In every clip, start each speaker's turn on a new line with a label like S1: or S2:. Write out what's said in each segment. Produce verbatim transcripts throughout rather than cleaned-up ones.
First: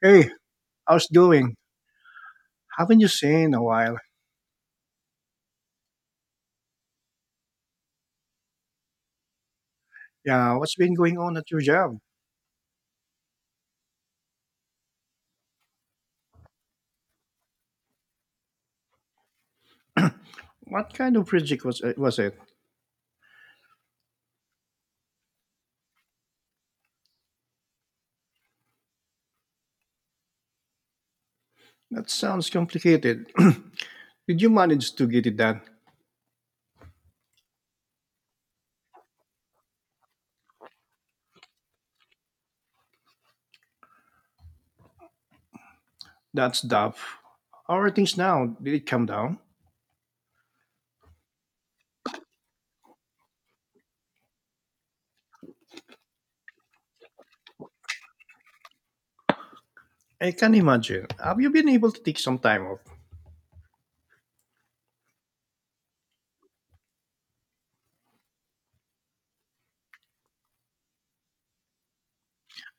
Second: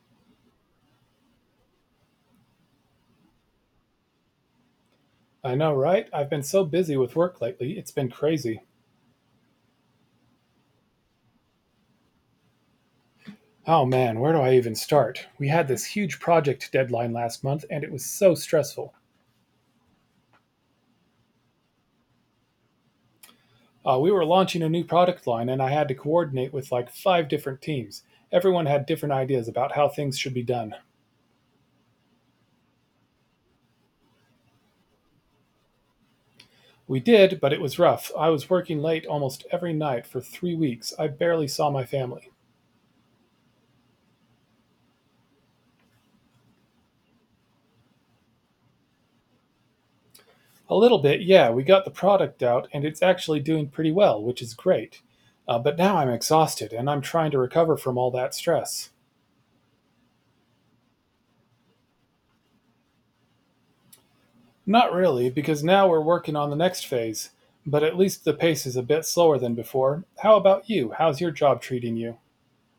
S1: Hey, how's doing? Haven't you seen in a while?
S2: I know, right? I've been so busy with work lately, it's been crazy.
S1: Yeah, what's been going on at your job?
S2: Oh man, where do I even start? We had this huge project deadline last month, and it was so stressful.
S1: What kind of project was it? Was it?
S2: Uh, we were launching a new product line, and I had to coordinate with like five different teams. Everyone had different ideas about how things should be done.
S1: That sounds complicated. Did you manage to get it done?
S2: We did, but it was rough. I was working late almost every night for three weeks. I barely saw my family.
S1: That's tough. How are things now? Did it come down?
S2: A little bit, yeah. We got the product out and it's actually doing pretty well, which is great. Uh, but now I'm exhausted and I'm trying to recover from all that stress.
S1: I can imagine. Have you been able to take some time off?
S2: Not really, because now we're working on the next phase, but at least the pace is a bit slower than before. How about you? How's your job treating you?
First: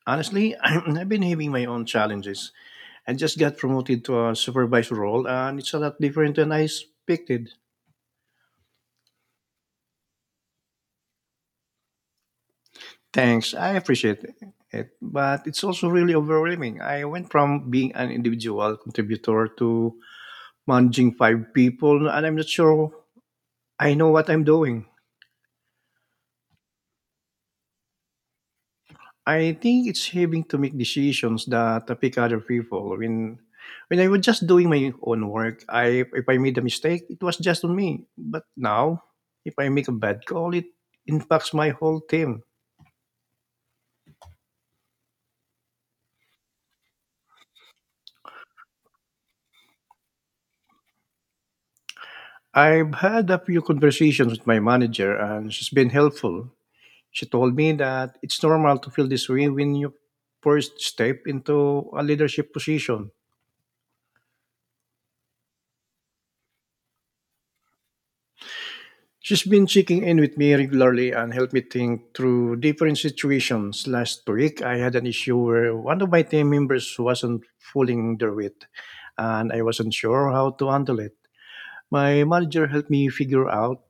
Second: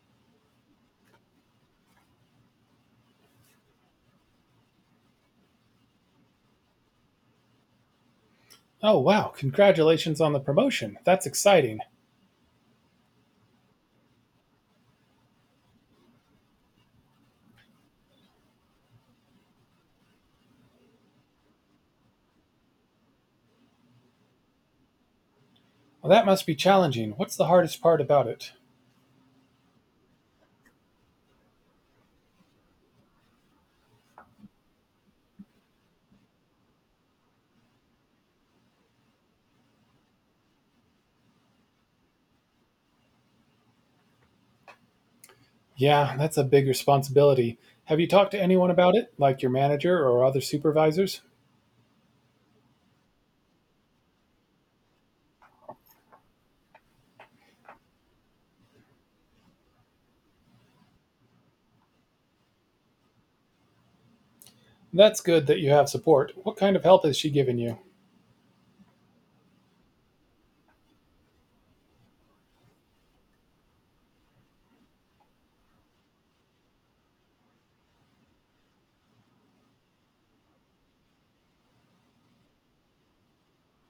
S1: Honestly, I've been having my own challenges. I just got promoted to a supervisor role, and it's a lot different than I expected.
S2: Oh, wow, congratulations on the promotion. That's exciting.
S1: Thanks. I appreciate it. But it's also really overwhelming. I went from being an individual contributor to managing five people, and I'm not sure I know what I'm doing.
S2: Well, that must be challenging. What's the hardest part about it?
S1: I think it's having to make decisions that affect other people. When when I was just doing my own work, I if I made a mistake, it was just on me. But now, if I make a bad call, it impacts my whole team.
S2: Yeah, that's a big responsibility. Have you talked to anyone about it, like your manager or other supervisors?
S1: I've had a few conversations with my manager, and she's been helpful. She told me that it's normal to feel this way when you first step into a leadership position.
S2: That's good that you have support. What kind of help has she given you?
S1: She's been checking in with me regularly and helped me think through different situations. Last week, I had an issue where one of my team members wasn't pulling their weight, and I wasn't sure how to handle it. My manager helped me figure out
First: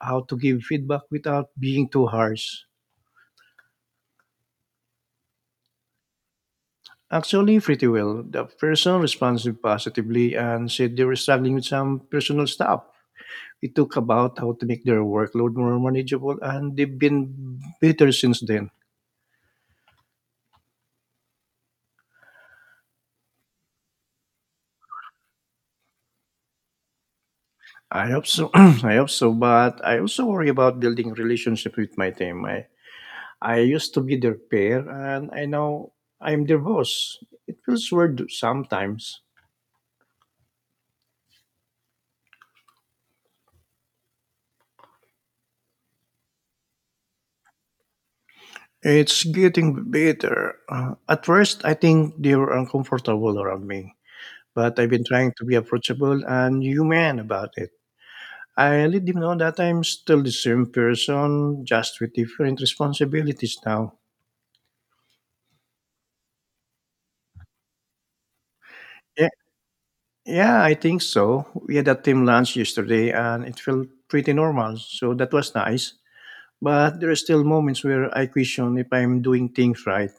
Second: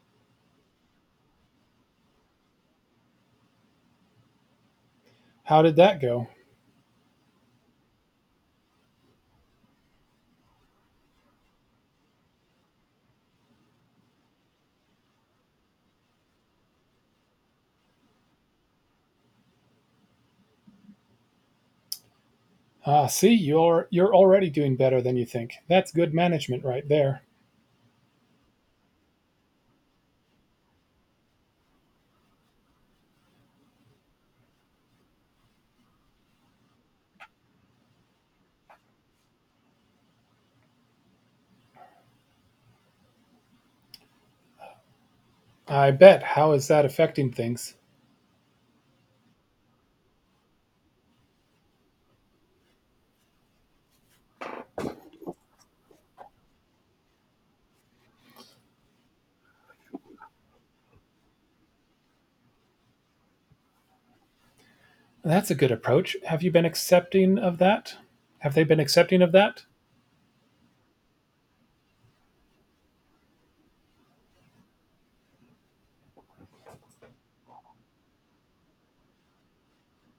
S1: how to give feedback without being too harsh.
S2: How did that go?
S1: Actually, pretty well. The person responded positively and said they were struggling with some personal stuff. It took about how to make their workload more manageable, and they've been better since then.
S2: Ah, see, you're you're already doing better than you think. That's good management right there.
S1: I hope so. I hope so, but I also worry about building relationship with my team. I, I used to be their peer, and I now I'm their boss. It feels weird sometimes.
S2: I bet. How is that affecting things?
S1: It's getting better. Uh, at first, I think they were uncomfortable around me, but I've been trying to be approachable and human about it. I let did know that I'm still the same person, just with different responsibilities now.
S2: That's a good approach. Have you been accepting of that? Have they been accepting
S1: Yeah,
S2: of that?
S1: yeah, I think so. We had a team lunch yesterday and it felt pretty normal, so that was nice. But there are still moments where I question if I'm doing things right.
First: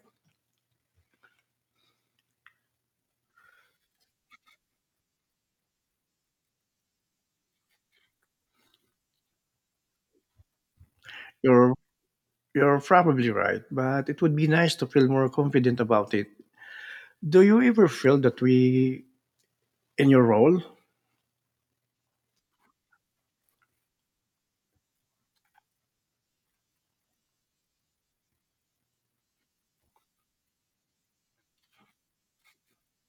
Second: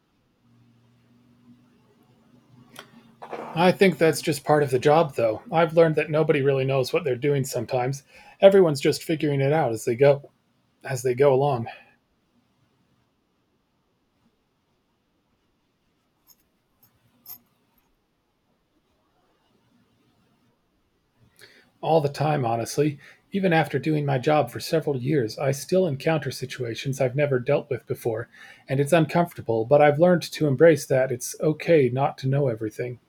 S2: I think that's just part of the job, though. I've learned that nobody really knows what they're doing sometimes. Everyone's just figuring it out as they go, as they go along.
S1: You're you're probably right, but it would be nice to feel more confident about it. Do you ever feel that we in your role?
S2: All the time, honestly. Even after doing my job for several years, I still encounter situations I've never dealt with before, and it's uncomfortable, but I've learned to embrace that it's okay not to know everything.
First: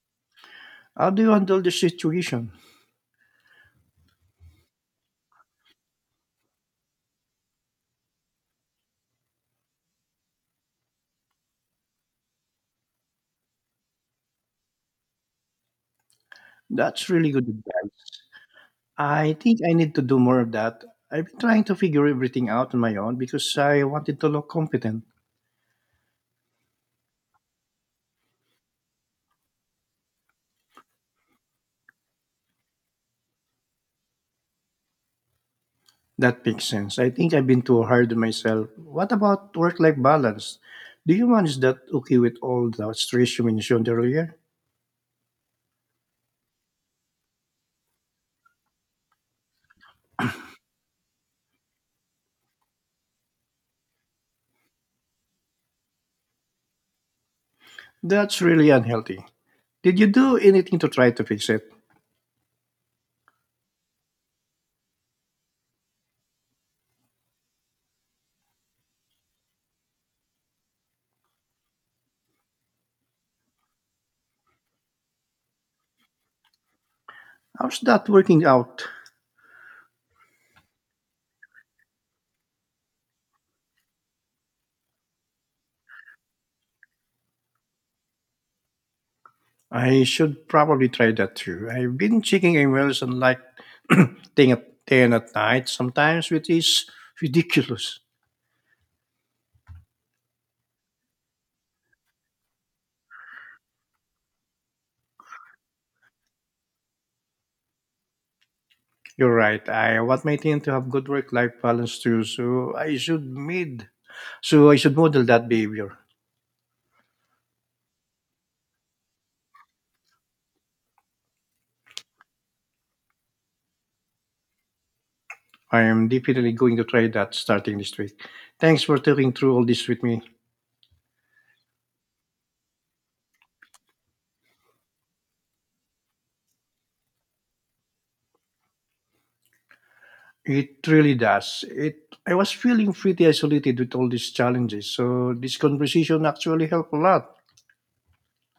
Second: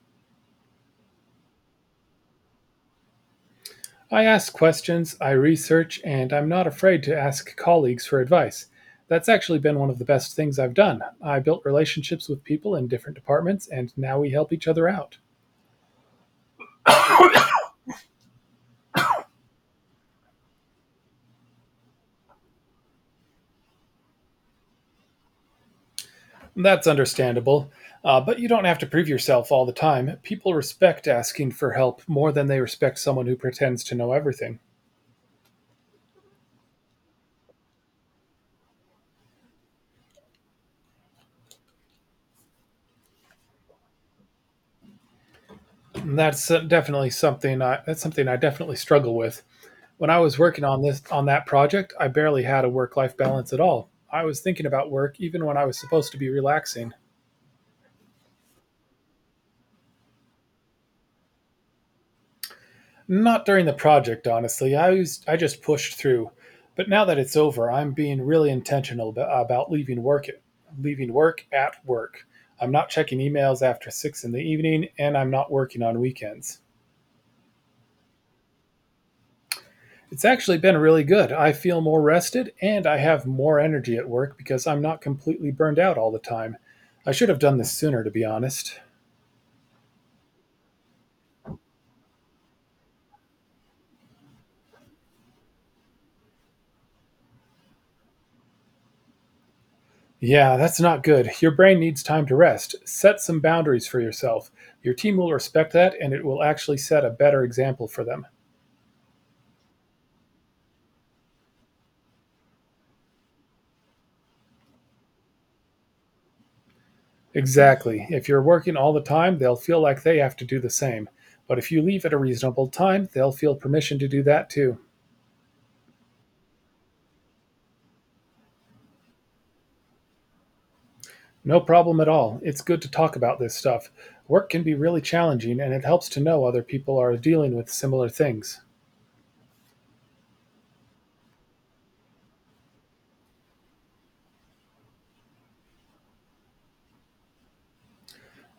S1: How do you handle the situation?
S2: I ask questions, I research, and I'm not afraid to ask colleagues for advice. That's actually been one of the best things I've done. I built relationships with people in different departments, and now we help each other out.
S1: That's really good advice. I think I need to do more of that. I've been trying to figure everything out on my own because I wanted to look competent.
S2: That's understandable, uh, but you don't have to prove yourself all the time. People respect asking for help more than they respect someone who pretends to know everything.
S1: That makes sense. I think I've been too hard on myself. What about work life balance? Do you manage that okay with all the stress you mentioned earlier?
S2: And that's uh, definitely something I that's something I definitely struggle with. When I was working on this on that project, I barely had a work-life balance at all. I was thinking about work even when I was supposed to be relaxing.
S1: That's really unhealthy. Did you do anything to try to fix it?
S2: Not during the project, honestly. I was I just pushed through. But now that it's over, I'm being really intentional about leaving work leaving work at work. I'm not checking emails after six in the evening and I'm not working on weekends.
S1: How's that working out?
S2: It's actually been really good. I feel more rested and I have more energy at work because I'm not completely burned out all the time. I should have done this sooner to be honest.
S1: I should probably try that too. I've been checking emails and like thing at ten at night sometimes, which is ridiculous.
S2: Yeah, that's not good. Your brain needs time to rest. Set some boundaries for yourself. Your team will respect that and it will actually set a better example for them.
S1: You're right. I want my team to have good work-life balance too, so I should mid. So I should model that behavior.
S2: Exactly. If you're working all the time, they'll feel like they have to do the same. But if you leave at a reasonable time, they'll feel permission to do that too.
S1: I am definitely going to try that starting this week. Thanks for talking through all this with me.
S2: No problem at all. It's good to talk about this stuff. Work can be really challenging and it helps to know other people are dealing with similar things.
S1: It really does. It. I was feeling pretty isolated with all these challenges, so this conversation actually helped a lot.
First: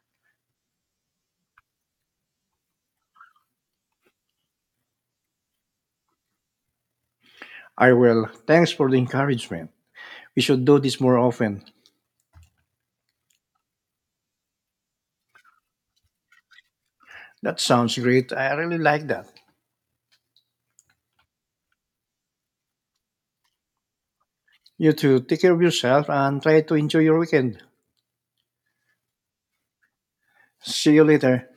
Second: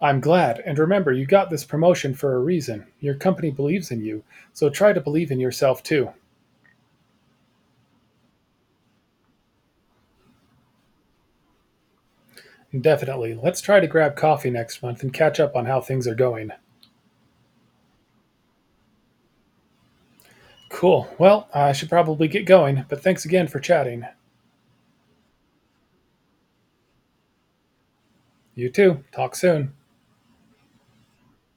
S2: I'm glad, and remember, you got this promotion for a reason. Your company believes in you, so try to believe in yourself too.
S1: I will. Thanks for the encouragement. We should do this more often.
S2: Definitely. Let's try to grab coffee next month and catch up on how things are going.
S1: That sounds great. I really like that.
S2: Cool. Well, I should probably get going, but thanks again for chatting.
S1: You too. Take care of yourself and try to enjoy your weekend.
S2: You too. Talk soon.
S1: See you later.